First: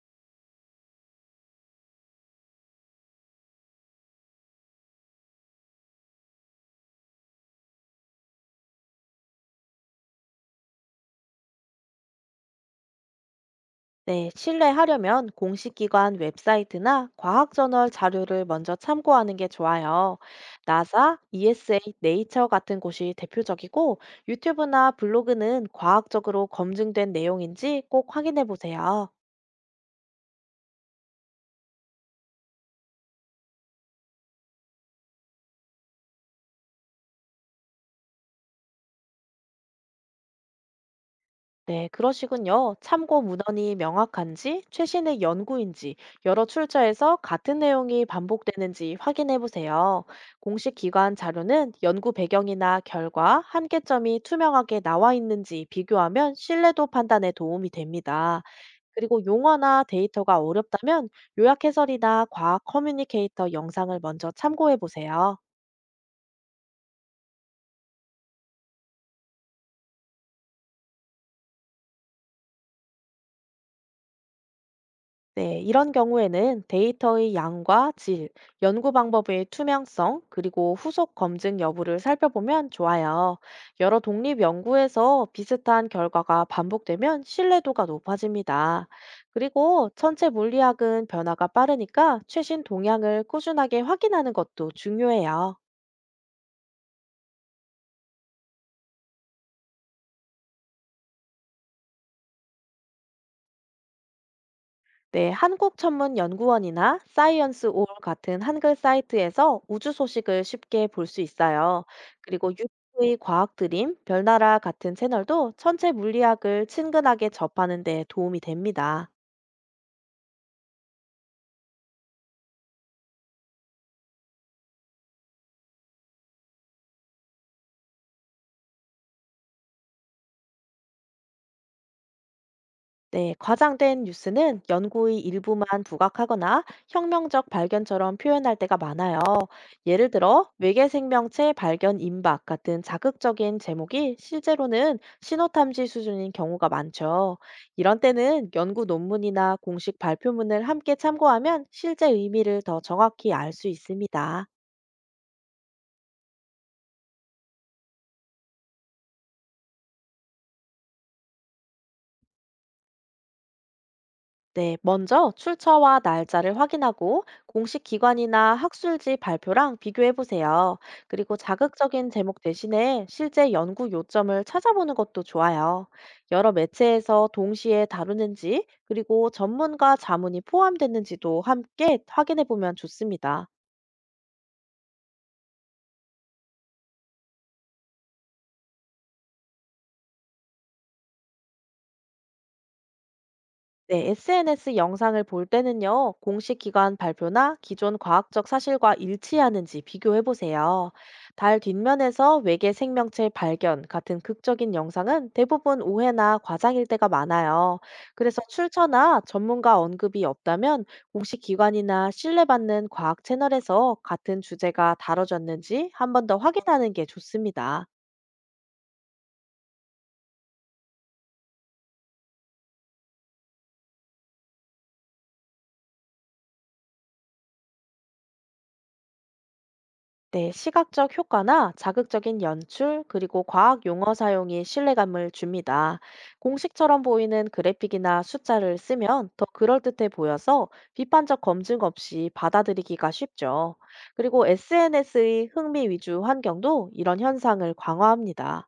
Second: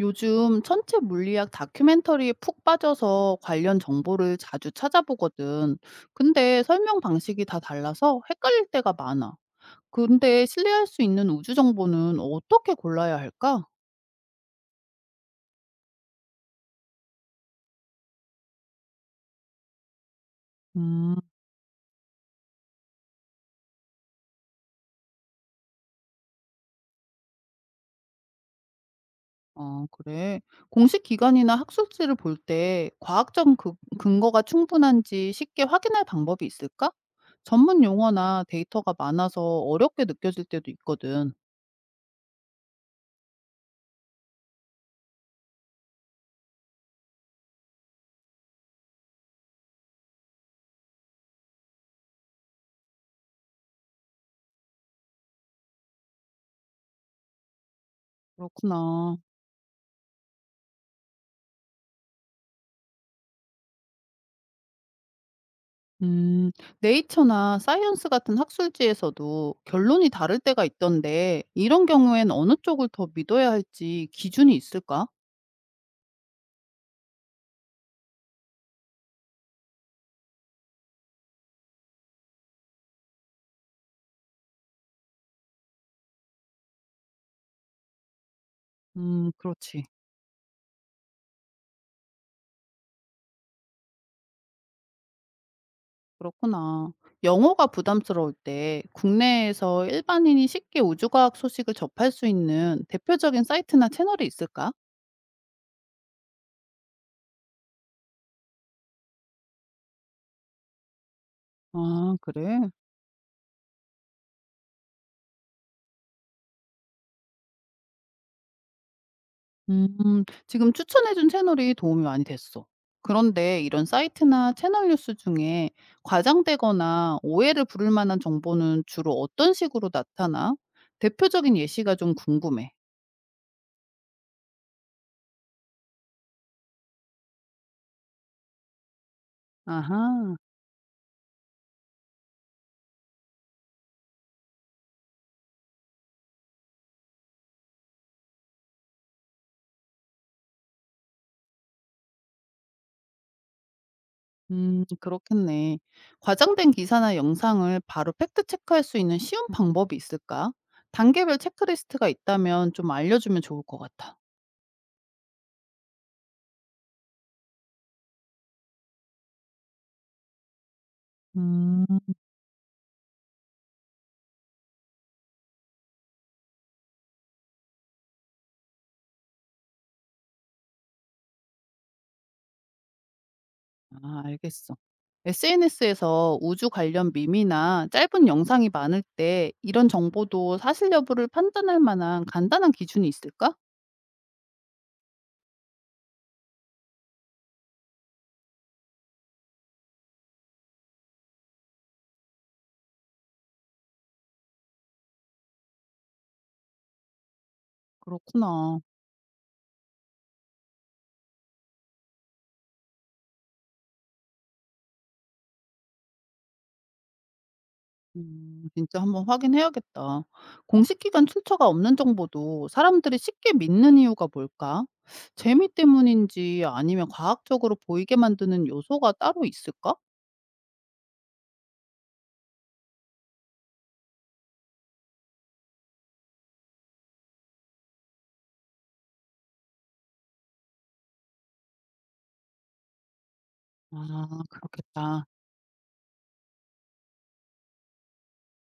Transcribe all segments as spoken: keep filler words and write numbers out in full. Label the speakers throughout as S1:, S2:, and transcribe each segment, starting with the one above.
S1: 요즘 천체 물리학 다큐멘터리에 푹 빠져서 관련 정보를 자주 찾아보거든. 근데 설명 방식이 다 달라서 헷갈릴 때가 많아. 근데 신뢰할 수 있는 우주 정보는 어떻게 골라야 할까?
S2: 네, 신뢰하려면 공식기관 웹사이트나 과학저널 자료를 먼저 참고하는 게 좋아요.
S1: 음,
S2: 나사, 이에스에이, 네이처 같은 곳이 대표적이고 유튜브나 블로그는 과학적으로 검증된 내용인지 꼭 확인해 보세요.
S1: 아, 그래. 공식 기관이나 학술지를 볼 때 과학적 그- 근거가 충분한지 쉽게 확인할 방법이 있을까? 전문 용어나 데이터가 많아서 어렵게 느껴질 때도 있거든.
S2: 네, 그러시군요. 참고 문헌이 명확한지, 최신의 연구인지, 여러 출처에서 같은 내용이 반복되는지 확인해 보세요. 공식 기관 자료는 연구 배경이나 결과, 한계점이 투명하게 나와 있는지 비교하면 신뢰도 판단에 도움이 됩니다.
S1: 그렇구나.
S2: 그리고 용어나 데이터가 어렵다면 요약 해설이나 과학 커뮤니케이터 영상을 먼저 참고해 보세요.
S1: 음, 네이처나 사이언스 같은 학술지에서도 결론이 다를 때가 있던데, 이런 경우엔 어느 쪽을 더 믿어야 할지 기준이 있을까?
S2: 네, 이런 경우에는 데이터의 양과 질, 연구 방법의 투명성, 그리고 후속 검증 여부를 살펴보면 좋아요. 여러 독립 연구에서 비슷한 결과가 반복되면 신뢰도가 높아집니다.
S1: 음, 그렇지.
S2: 그리고 천체 물리학은 변화가 빠르니까 최신 동향을 꾸준하게 확인하는 것도 중요해요.
S1: 그렇구나. 영어가 부담스러울 때 국내에서 일반인이 쉽게 우주과학 소식을 접할 수 있는 대표적인 사이트나 채널이 있을까?
S2: 네, 한국천문연구원이나 사이언스 올 같은 한글 사이트에서 우주 소식을 쉽게 볼 수 있어요.
S1: 아,
S2: 그리고
S1: 그래.
S2: 유튜브의 과학 드림, 별나라 같은 채널도 천체 물리학을 친근하게 접하는 데 도움이 됩니다.
S1: 음. 지금 추천해 준 채널이 도움이 많이 됐어. 그런데 이런 사이트나 채널 뉴스 중에 과장되거나 오해를 부를 만한 정보는 주로 어떤 식으로 나타나? 대표적인 예시가 좀 궁금해.
S2: 네, 과장된 뉴스는 연구의 일부만 부각하거나 혁명적 발견처럼 표현할 때가 많아요. 예를
S1: 아하.
S2: 들어, 외계 생명체 발견 임박 같은 자극적인 제목이 실제로는 신호탐지 수준인 경우가 많죠. 이런 때는 연구 논문이나 공식 발표문을 함께 참고하면 실제 의미를 더 정확히 알 수 있습니다.
S1: 음, 그렇겠네. 과장된 기사나 영상을 바로 팩트 체크할 수 있는 쉬운 방법이 있을까? 단계별 체크리스트가 있다면 좀 알려주면 좋을 것 같아.
S2: 네, 먼저 출처와 날짜를 확인하고 공식 기관이나 학술지 발표랑 비교해 보세요. 그리고
S1: 음.
S2: 자극적인 제목 대신에 실제 연구 요점을 찾아보는 것도 좋아요. 여러 매체에서 동시에 다루는지, 그리고 전문가 자문이 포함됐는지도 함께 확인해 보면 좋습니다.
S1: 아 알겠어. 에스엔에스에서 우주 관련 밈이나 짧은 영상이 많을 때 이런 정보도 사실 여부를 판단할 만한 간단한 기준이 있을까?
S2: 네, 에스엔에스 영상을 볼 때는요, 공식 기관 발표나 기존 과학적 사실과 일치하는지 비교해 보세요. 달 뒷면에서 외계 생명체 발견 같은 극적인 영상은 대부분 오해나 과장일 때가 많아요. 그래서
S1: 그렇구나.
S2: 출처나 전문가 언급이 없다면 공식 기관이나 신뢰받는 과학 채널에서 같은 주제가 다뤄졌는지 한 번 더 확인하는 게 좋습니다.
S1: 음, 진짜 한번 확인해야겠다. 공식 기관 출처가 없는 정보도 사람들이 쉽게 믿는 이유가 뭘까? 재미 때문인지 아니면 과학적으로 보이게 만드는 요소가 따로 있을까?
S2: 네, 시각적 효과나 자극적인 연출, 그리고 과학 용어 사용이 신뢰감을 줍니다. 공식처럼 보이는 그래픽이나 숫자를 쓰면 더 그럴듯해 보여서 비판적 검증 없이 받아들이기가 쉽죠.
S1: 아,
S2: 그리고
S1: 그렇겠다.
S2: 에스엔에스의 흥미 위주 환경도 이런 현상을 강화합니다.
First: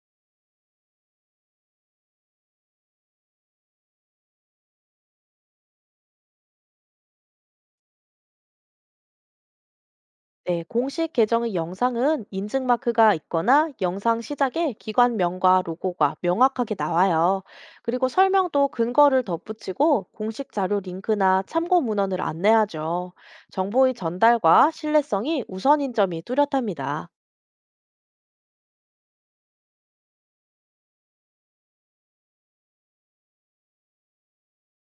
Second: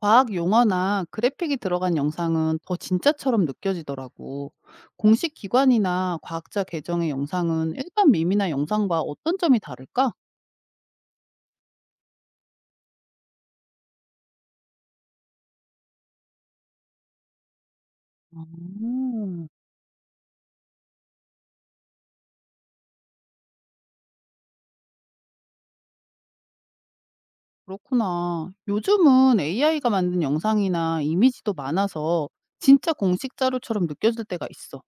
S1: 과학 용어나 그래픽이 들어간 영상은 더 진짜처럼 느껴지더라고. 공식 기관이나 과학자 계정의 영상은 일반 밈이나 영상과 어떤 점이 다를까?
S2: 네, 공식 계정의 영상은 인증 마크가 있거나 영상 시작에 기관명과 로고가 명확하게 나와요. 그리고 설명도 근거를
S1: 음,
S2: 덧붙이고 공식 자료 링크나 참고 문헌을 안내하죠. 정보의 전달과 신뢰성이 우선인 점이 뚜렷합니다.
S1: 그렇구나. 요즘은 에이아이가 만든 영상이나 이미지도 많아서 진짜 공식 자료처럼 느껴질 때가 있어.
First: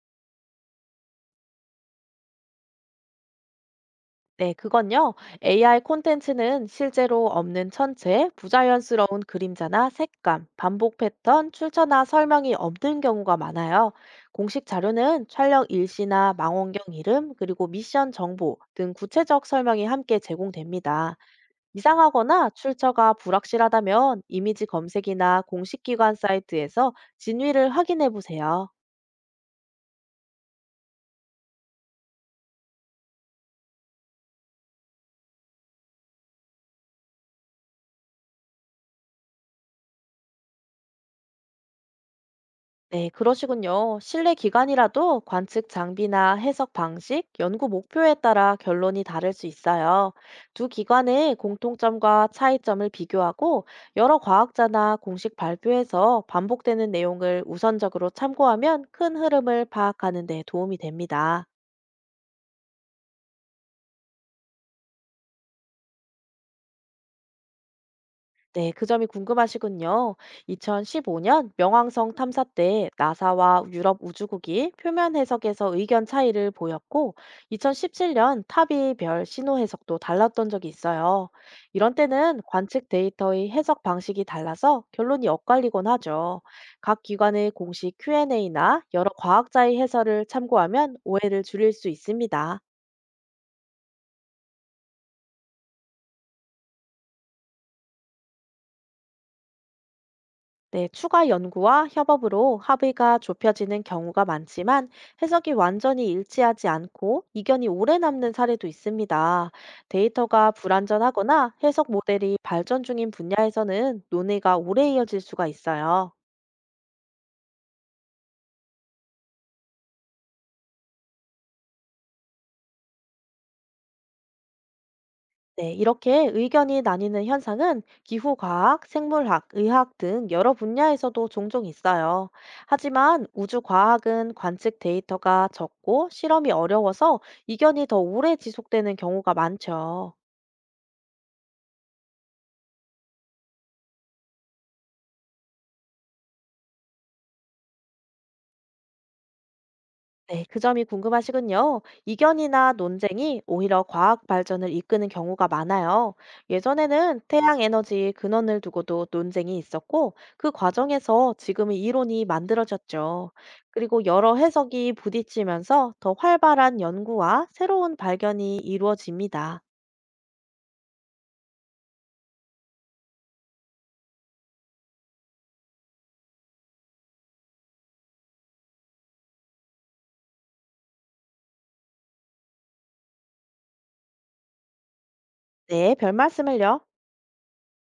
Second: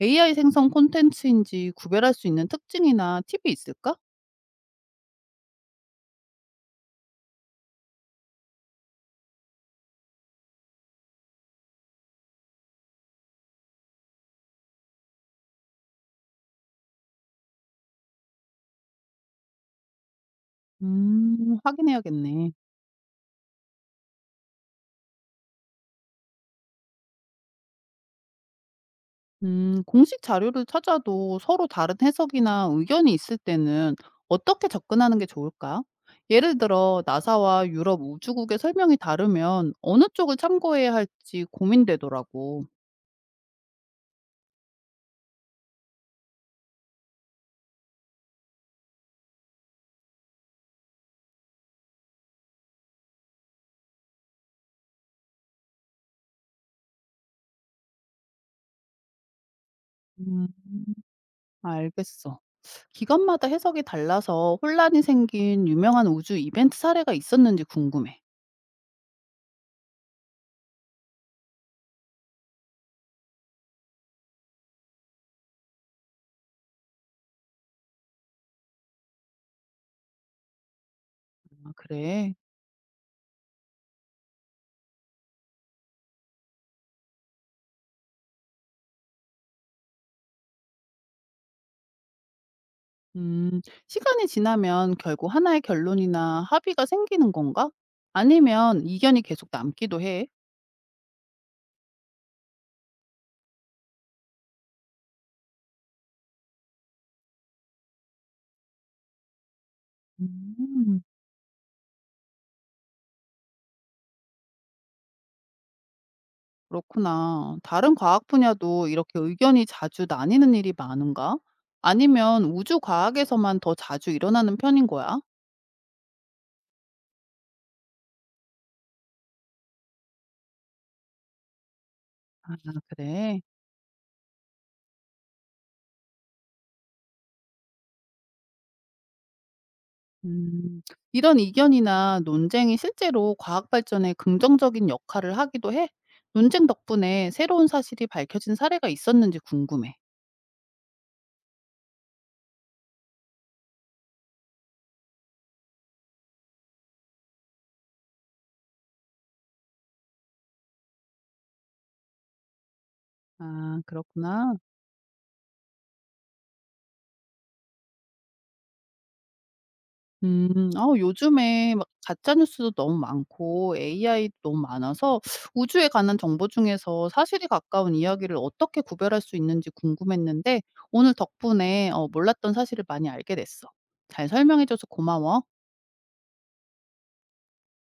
S1: 에이아이 생성 콘텐츠인지 구별할 수 있는 특징이나 팁이 있을까?
S2: 네, 그건요. 에이아이 콘텐츠는 실제로 없는 천체 부자연스러운 그림자나 색감, 반복 패턴, 출처나 설명이 없는 경우가 많아요. 공식 자료는 촬영 일시나 망원경 이름, 그리고 미션 정보 등 구체적 설명이 함께 제공됩니다.
S1: 음,
S2: 이상하거나
S1: 확인해야겠네.
S2: 출처가 불확실하다면 이미지 검색이나 공식 기관 사이트에서 진위를 확인해 보세요.
S1: 음, 공식 자료를 찾아도 서로 다른 해석이나 의견이 있을 때는 어떻게 접근하는 게 좋을까? 예를 들어, 나사와 유럽 우주국의 설명이 다르면 어느 쪽을 참고해야 할지 고민되더라고.
S2: 네, 그러시군요. 실내 기관이라도 관측 장비나 해석 방식, 연구 목표에 따라 결론이 다를 수 있어요. 두 기관의 공통점과 차이점을 비교하고 여러 과학자나 공식 발표에서 반복되는 내용을 우선적으로 참고하면 큰 흐름을 파악하는 데
S1: 음,
S2: 도움이 됩니다.
S1: 알겠어. 기관마다 해석이 달라서 혼란이 생긴 유명한 우주 이벤트 사례가 있었는지 궁금해.
S2: 네, 그 점이 궁금하시군요. 이천십오 년 명왕성 탐사 때 나사와 유럽 우주국이 표면 해석에서 의견 차이를 보였고, 이천십칠 년 탑이 별 신호 해석도 달랐던 적이 있어요.
S1: 아,
S2: 이런
S1: 그래.
S2: 때는 관측 데이터의 해석 방식이 달라서 결론이 엇갈리곤 하죠. 각 기관의 공식 큐 앤 에이나 여러 과학자의 해설을 참고하면 오해를 줄일 수 있습니다.
S1: 음, 시간이 지나면 결국 하나의 결론이나 합의가 생기는 건가? 아니면 이견이 계속 남기도 해?
S2: 네, 추가 연구와 협업으로 합의가 좁혀지는 경우가 많지만 해석이 완전히 일치하지 않고 이견이 오래 남는 사례도 있습니다. 데이터가
S1: 음.
S2: 불완전하거나 해석 모델이 발전 중인 분야에서는 논의가 오래 이어질 수가 있어요.
S1: 그렇구나. 다른 과학 분야도 이렇게 의견이 자주 나뉘는 일이 많은가? 아니면 우주 과학에서만 더 자주 일어나는 편인 거야?
S2: 네, 이렇게 의견이 나뉘는 현상은 기후과학, 생물학, 의학 등 여러 분야에서도 종종 있어요.
S1: 아,
S2: 하지만
S1: 그래.
S2: 우주과학은 관측 데이터가 적고 실험이 어려워서 이견이 더 오래 지속되는 경우가 많죠.
S1: 음. 이런 이견이나 논쟁이 실제로 과학 발전에 긍정적인 역할을 하기도 해. 논쟁 덕분에 새로운 사실이 밝혀진 사례가 있었는지 궁금해.
S2: 네, 그 점이 궁금하시군요. 이견이나 논쟁이 오히려 과학 발전을 이끄는 경우가 많아요. 예전에는 태양 에너지 근원을 두고도 논쟁이 있었고, 그 과정에서 지금의 이론이 만들어졌죠.
S1: 아,
S2: 그리고 여러
S1: 그렇구나.
S2: 해석이 부딪히면서 더 활발한 연구와 새로운 발견이 이루어집니다.
S1: 음. 아 요즘에 막 가짜 뉴스도 너무 많고 에이아이도 너무 많아서 우주에 관한 정보 중에서 사실이 가까운 이야기를 어떻게 구별할 수 있는지 궁금했는데 오늘 덕분에 어 몰랐던 사실을 많이 알게 됐어. 잘 설명해 줘서 고마워.
S2: 네, 별 말씀을요.